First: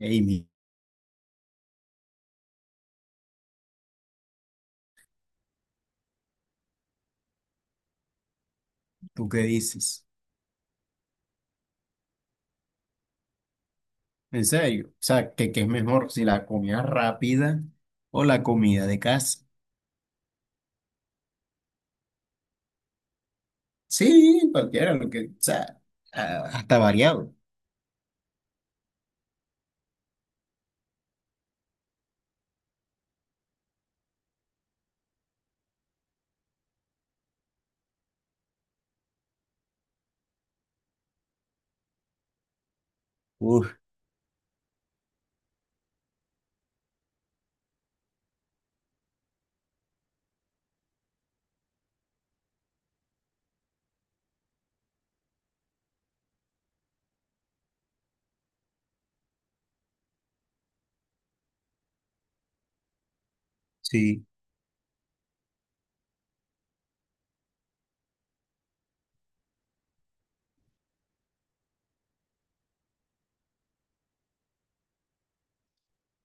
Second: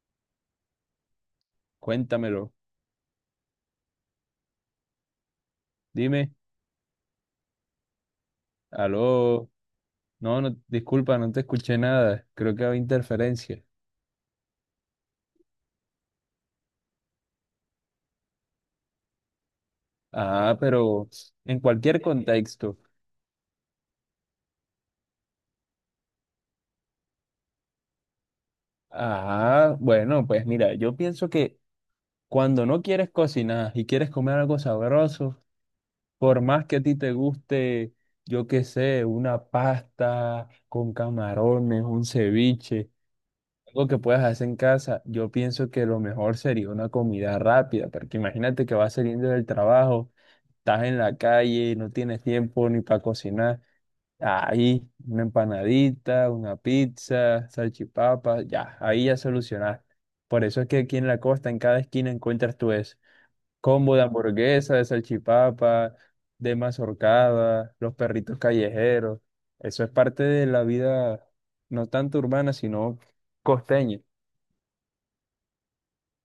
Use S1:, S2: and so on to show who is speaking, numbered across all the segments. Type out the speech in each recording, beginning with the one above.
S1: Amy,
S2: Cuéntamelo. Dime.
S1: ¿tú qué
S2: Aló.
S1: dices?
S2: No, no, disculpa, no te escuché nada. Creo que había interferencia.
S1: En serio, o sea, ¿qué es mejor si la comida rápida o la comida de casa?
S2: Ah, pero en cualquier contexto.
S1: Sí, cualquiera, lo que, o sea, hasta variado.
S2: Ah, bueno, pues mira, yo pienso que cuando no quieres cocinar y quieres comer algo sabroso, por más que a ti te guste, yo qué sé, una pasta con camarones, un ceviche,
S1: Uf,
S2: algo que puedas hacer en casa, yo pienso que lo mejor sería una comida rápida, porque imagínate que vas saliendo del trabajo. Estás en la calle, no tienes tiempo ni para cocinar, ahí una empanadita, una pizza, salchipapas, ya, ahí ya solucionaste. Por eso es que aquí en la costa, en cada esquina encuentras tú eso. Combo de
S1: sí,
S2: hamburguesa, de salchipapa, de mazorcada, los perritos callejeros. Eso es parte de la vida, no tanto urbana, sino costeña.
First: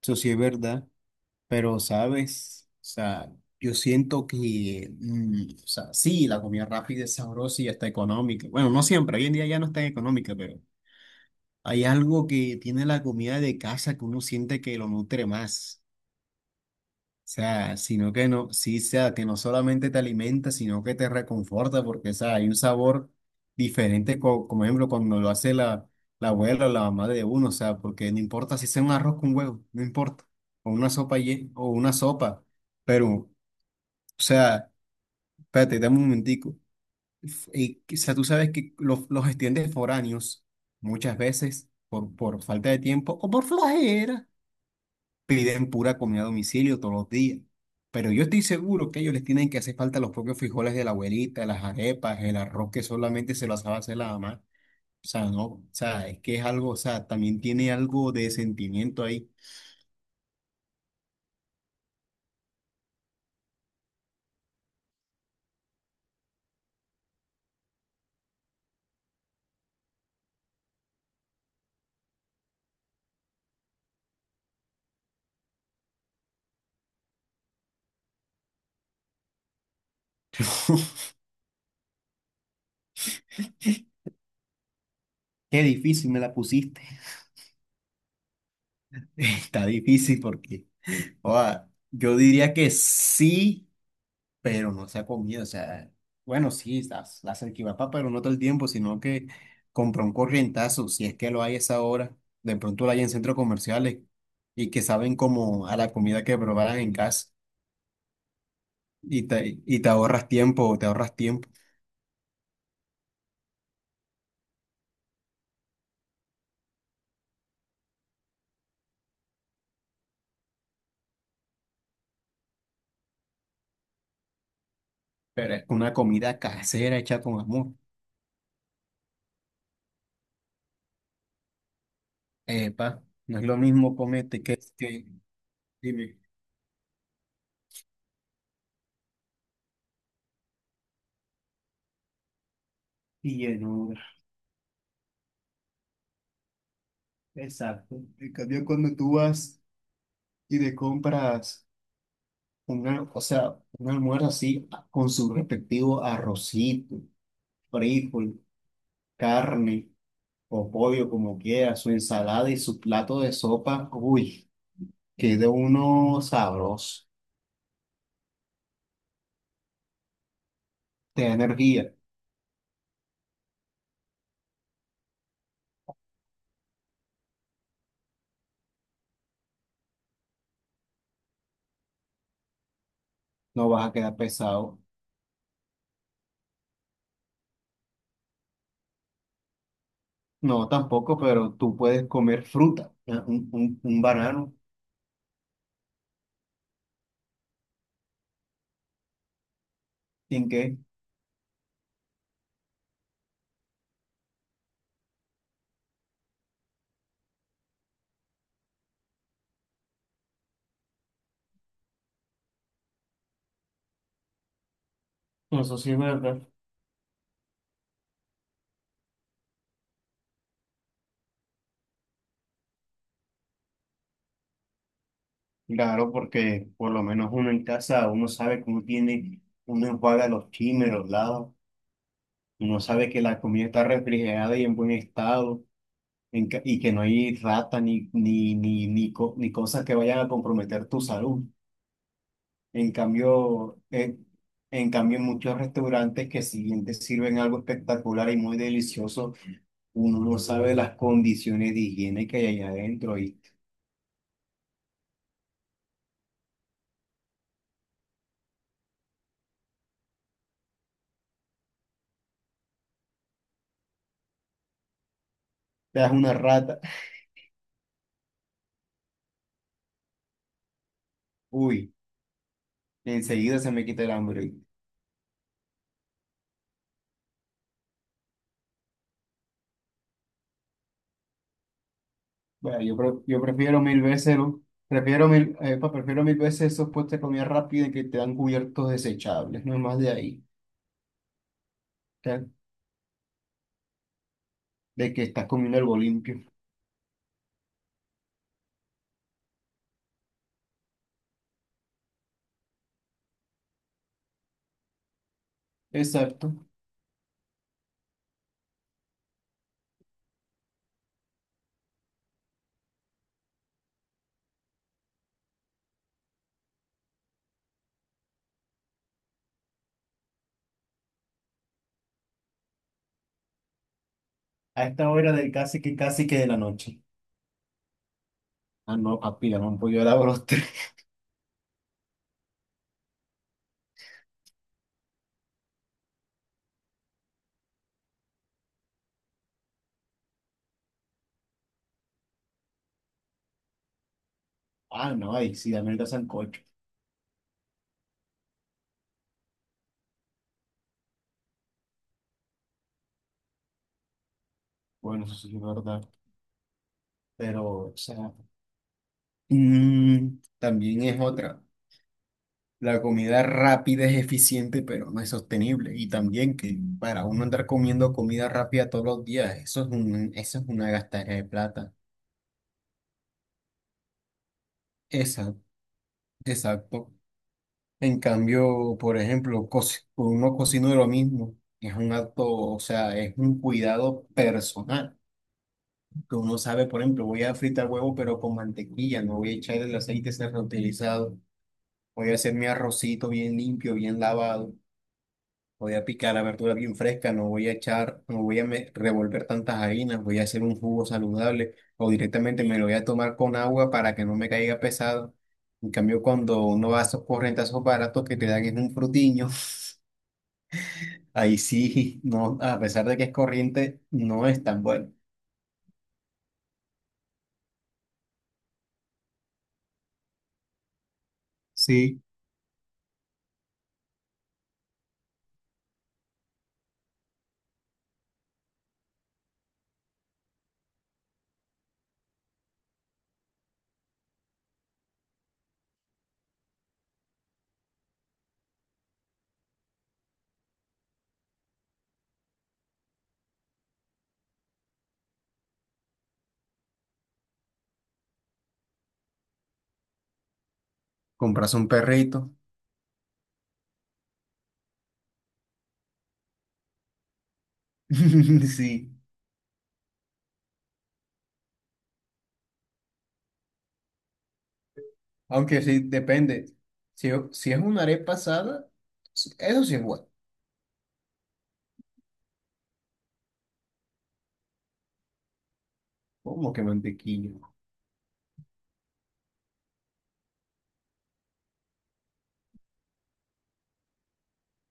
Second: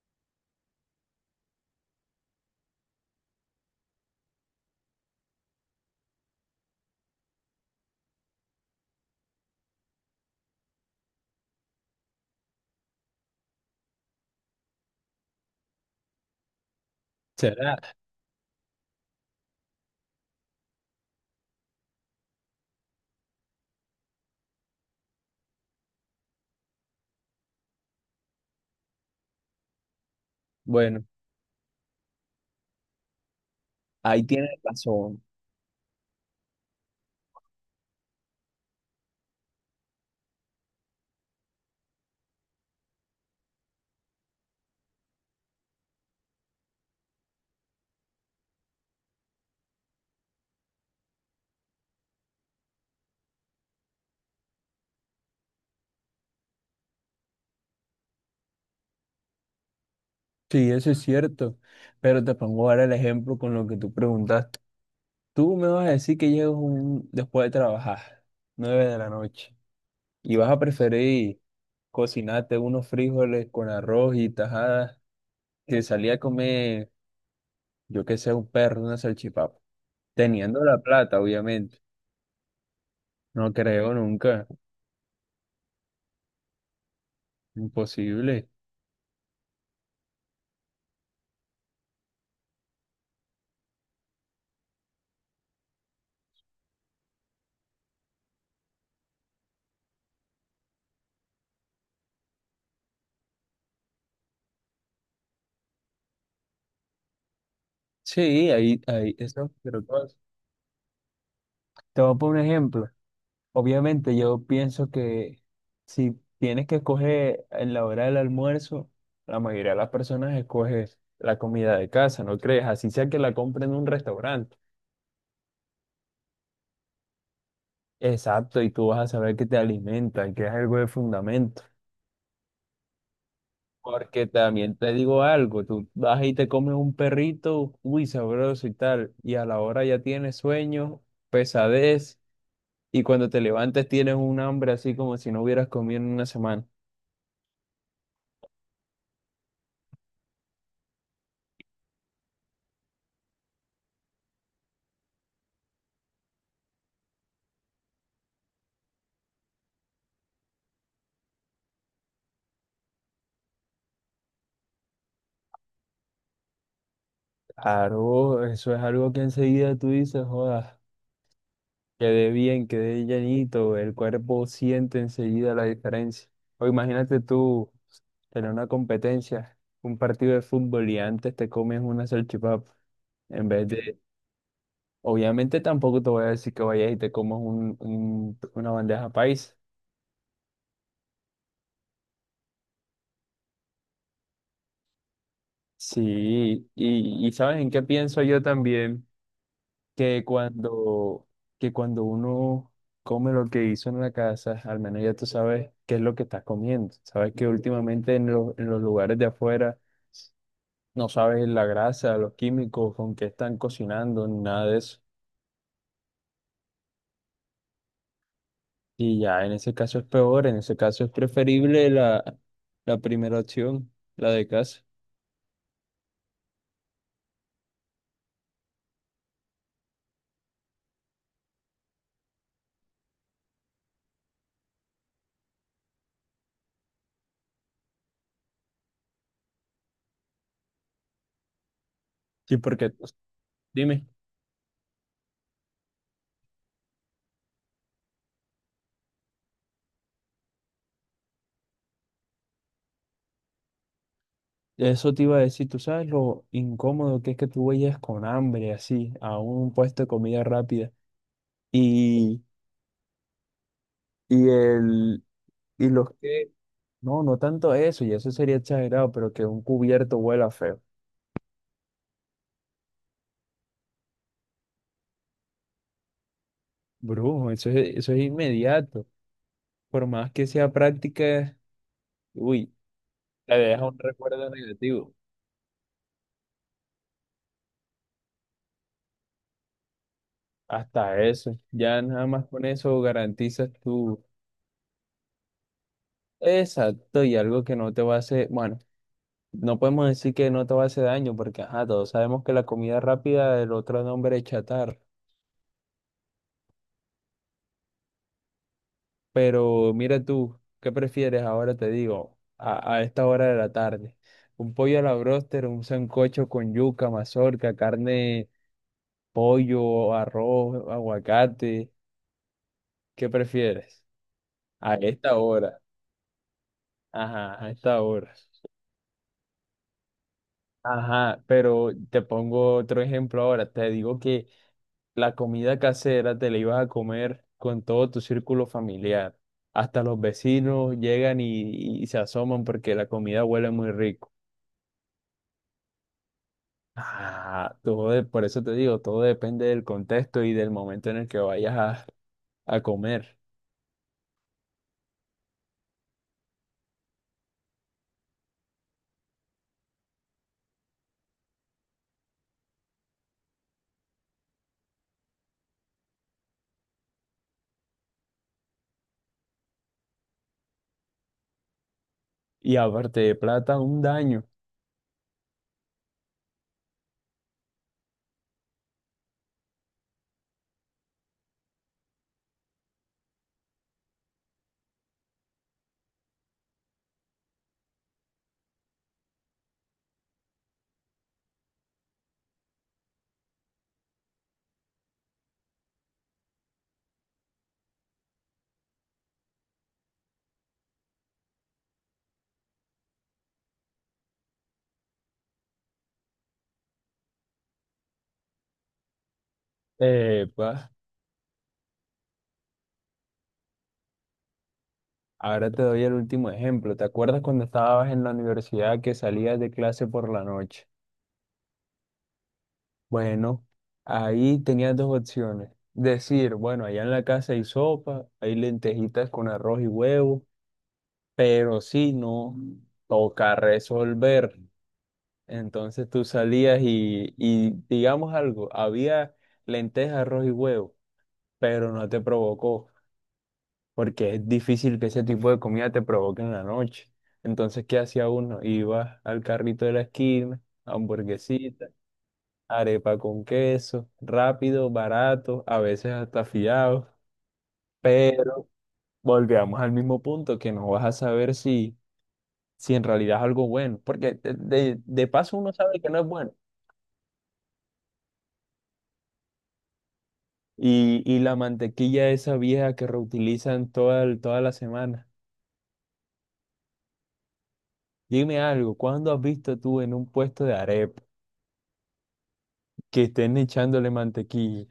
S1: eso sí es verdad, pero sabes, o sea, yo siento que, o sea, sí, la comida rápida es sabrosa y hasta económica. Bueno, no siempre, hoy en día ya no es tan económica, pero hay algo que tiene la comida de casa que uno siente que lo nutre más. O sea,
S2: ¿Será?
S1: sino que no, sí, sea, que no solamente te alimenta, sino que te reconforta, porque, o sea, hay un sabor diferente, como ejemplo, cuando lo hace la abuela o la mamá de uno, o sea, porque no importa si sea un arroz con huevo, no importa, o una
S2: Bueno,
S1: o una sopa, pero, o
S2: ahí tienes
S1: sea,
S2: razón.
S1: espérate, dame un momentico. Y, o sea, tú sabes que los estudiantes foráneos, muchas veces, por falta de tiempo o por flojera, piden pura comida a domicilio todos los días. Pero yo estoy seguro que ellos les tienen que hacer falta los propios frijoles de la abuelita, las arepas, el arroz que solamente se lo sabe hacer la mamá. O sea, no, o sea, es que es algo, o sea, también tiene algo de sentimiento ahí.
S2: Sí, eso es cierto. Pero te pongo ahora el ejemplo con lo que tú preguntaste. Tú me vas a decir que llegas después de trabajar, 9 de la noche, y vas a preferir cocinarte unos frijoles con arroz y tajadas que salir a comer, yo que sé, un perro, una salchipapa. Teniendo la plata, obviamente. No creo nunca.
S1: Qué difícil me la pusiste.
S2: Imposible.
S1: Está difícil porque, o sea, yo diría que sí, pero no se ha comido, o sea, bueno, sí, la salchipapa, pero no todo el tiempo, sino que compra un corrientazo, si es que lo hay a esa hora, de pronto lo hay en centros comerciales y que saben como a la comida que preparan en casa
S2: Sí, ahí, ahí,
S1: y
S2: eso,
S1: te, y
S2: pero
S1: te
S2: todo.
S1: ahorras tiempo, te ahorras tiempo,
S2: Te voy a poner un ejemplo. Obviamente yo pienso que si tienes que escoger en la hora del almuerzo, la mayoría de las personas escoge la comida de casa, ¿no crees? Así sea que la compren en un restaurante.
S1: pero es una comida casera hecha con amor.
S2: Exacto, y tú vas a saber que te alimentan, que es algo de fundamento.
S1: Epa, no es lo mismo
S2: Porque
S1: comerte que,
S2: también te
S1: que
S2: digo algo, tú
S1: dime.
S2: vas y te comes un perrito, uy, sabroso y tal, y a la hora ya tienes sueño, pesadez, y cuando
S1: Y
S2: te levantes
S1: llenura.
S2: tienes un hambre así como si no hubieras comido en una semana.
S1: Exacto. En cambio, cuando tú vas y te compras una, o sea, un almuerzo así con su respectivo arrocito, frijol, carne o pollo, como quiera, su ensalada y su plato de sopa. Uy, que de uno sabroso,
S2: Claro, eso es algo que enseguida tú dices, joda,
S1: te da energía,
S2: quedé bien, quedé llenito el cuerpo siente enseguida la diferencia. O imagínate tú tener una competencia, un partido de fútbol y antes te comes una salchipapa, en vez
S1: no vas a
S2: de,
S1: quedar pesado.
S2: obviamente tampoco te voy a decir que vayas y te comas un, una bandeja paisa.
S1: No, tampoco, pero tú puedes comer fruta, ¿eh? un banano,
S2: Sí, y ¿sabes en qué pienso yo también? que
S1: ¿sin qué?
S2: cuando, que cuando uno come lo que hizo en la casa, al menos ya tú sabes qué es lo que estás comiendo. Sabes que últimamente los en los lugares de afuera no sabes la grasa, los químicos, con qué están cocinando, ni nada de eso.
S1: Eso sí es verdad.
S2: Y ya en ese caso es peor, en ese caso es preferible la primera opción, la de casa.
S1: Claro, porque por lo menos uno en casa, uno sabe que uno tiene, uno enjuaga los chimes, los lados. Uno sabe que la comida está refrigerada y en buen estado en y que no hay rata ni cosas que vayan a comprometer tu salud.
S2: Sí,
S1: En
S2: porque,
S1: cambio,
S2: dime,
S1: en cambio, en muchos restaurantes que si bien te sirven algo espectacular y muy delicioso, uno no sabe las condiciones de higiene que hay allá adentro y
S2: eso te iba a decir, tú sabes lo incómodo que es que tú vayas con hambre así a un puesto de comida rápida. Y Y el, y
S1: te
S2: los
S1: das una
S2: que,
S1: rata,
S2: no, no tanto eso, y eso sería exagerado, pero que un cubierto huela feo.
S1: uy, enseguida se me quita el hambre.
S2: Brujo, eso es inmediato. Por más que sea práctica, uy,
S1: Bueno, yo, yo
S2: te
S1: prefiero
S2: deja un
S1: mil veces,
S2: recuerdo negativo.
S1: prefiero mil, epa, prefiero mil veces esos puestos de comida rápida que te dan cubiertos desechables, no hay más de ahí,
S2: Hasta eso. Ya nada más
S1: ¿ya?
S2: con eso garantizas tu.
S1: De que estás comiendo algo limpio.
S2: Exacto, y algo que no te va a hacer, bueno, no podemos decir que no te va a hacer daño, porque ajá, todos sabemos que la comida rápida, el otro nombre es chatarra.
S1: Exacto.
S2: Pero mira tú, ¿qué prefieres ahora? Te digo, a esta hora de la tarde. Un pollo a la bróster, un sancocho con yuca, mazorca, carne, pollo, arroz, aguacate. ¿Qué prefieres?
S1: A
S2: A
S1: esta hora
S2: esta
S1: del
S2: hora.
S1: casi que de la noche.
S2: Ajá, a esta hora.
S1: Ah, no, papi, dame un pollo a la broster.
S2: Ajá, pero te pongo otro ejemplo ahora. Te digo que la comida casera te la ibas a comer con todo tu círculo familiar. Hasta los vecinos llegan y se asoman porque la comida huele muy rico.
S1: Ah, no, ahí sí, dame el sancocho.
S2: Ah, por eso te digo, todo depende del contexto y del momento en el que vayas a comer.
S1: Bueno, eso sí es verdad. Pero, o sea, mm, también es otra. La comida rápida es eficiente, pero no es sostenible. Y también que para uno andar comiendo comida rápida todos los días, eso es una gastadera de plata.
S2: Y aparte de plata, un daño.
S1: Esa, exacto. En cambio, por ejemplo, uno cocina lo mismo. Es un acto, o sea, es un cuidado personal. Que uno sabe, por ejemplo, voy a fritar huevo, pero con mantequilla, no voy a echar el aceite reutilizado. Voy a hacer mi arrocito bien limpio, bien lavado. Voy a picar la verdura bien fresca, no voy a echar, no voy a me- revolver tantas harinas, voy a hacer un jugo saludable o directamente me lo voy a tomar con agua para que no me caiga pesado. En cambio, cuando uno va a esos corrientazos baratos que te dan en un frutiño,
S2: Pues,
S1: ahí sí, no, a pesar de que es corriente, no es tan bueno.
S2: ahora te doy el último ejemplo. ¿Te acuerdas cuando estabas en la universidad que salías de clase por la noche?
S1: Sí,
S2: Bueno, ahí tenías dos opciones. Decir, bueno, allá en la casa hay sopa, hay lentejitas con arroz y huevo, pero si no, toca resolver. Entonces tú salías y digamos algo, había lentejas, arroz y huevo, pero no te provocó, porque es difícil que ese tipo de comida te provoque en la noche. Entonces, ¿qué hacía uno? Iba al carrito de la esquina,
S1: compras
S2: hamburguesita,
S1: un perrito.
S2: arepa con queso, rápido, barato, a veces hasta fiado, pero
S1: Sí,
S2: volvíamos al mismo punto que no vas a saber si en realidad es algo bueno, porque de de paso uno
S1: aunque
S2: sabe
S1: sí,
S2: que no es bueno.
S1: depende. Si, si es una arepa asada, eso sí es bueno.
S2: Y la mantequilla esa vieja que reutilizan toda, toda la semana.
S1: Como que mantequilla.
S2: Dime algo, ¿cuándo has visto tú en un puesto de arepa que estén echándole mantequilla?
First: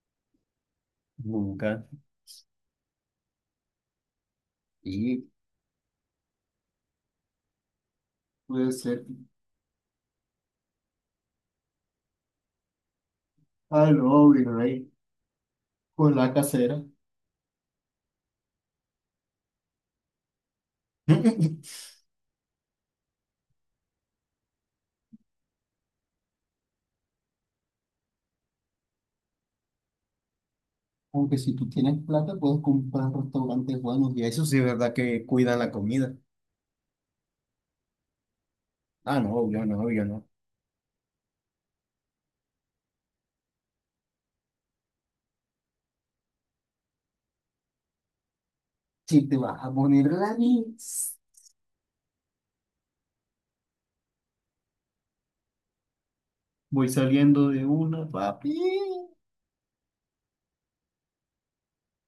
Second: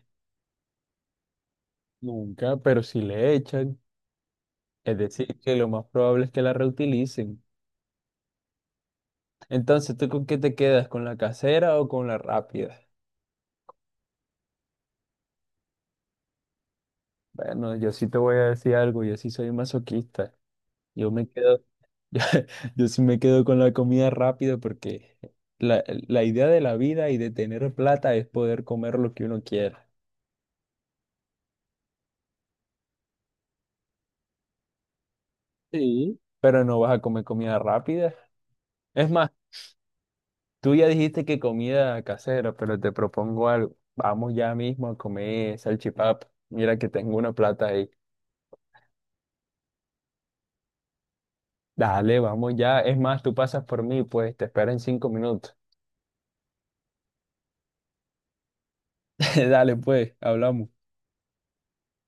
S1: Nunca.
S2: Nunca, pero si le echan, es
S1: Y
S2: decir, que lo más probable es que la reutilicen.
S1: puede ser
S2: Entonces, ¿tú con qué te quedas? ¿Con la casera o con la rápida?
S1: algo virrey con la casera.
S2: Bueno, yo sí te voy a decir algo, yo sí soy masoquista. Yo me quedo Yo sí me quedo con la comida rápida porque la idea de la vida y de tener plata es poder comer lo que uno quiera.
S1: Aunque si tú tienes plata, puedes comprar restaurantes buenos y eso sí es verdad que cuidan la comida.
S2: Sí, pero no vas a comer comida rápida. Es
S1: Ah,
S2: más,
S1: no, yo no, yo no.
S2: tú ya dijiste que comida casera, pero te propongo algo. Vamos ya mismo a comer salchipapa. Mira que tengo una plata ahí.
S1: Si te vas a poner la nits,
S2: Dale, vamos ya. Es más, tú pasas por mí, pues te espero en 5 minutos.
S1: voy saliendo de una, papi.
S2: Dale, pues, hablamos.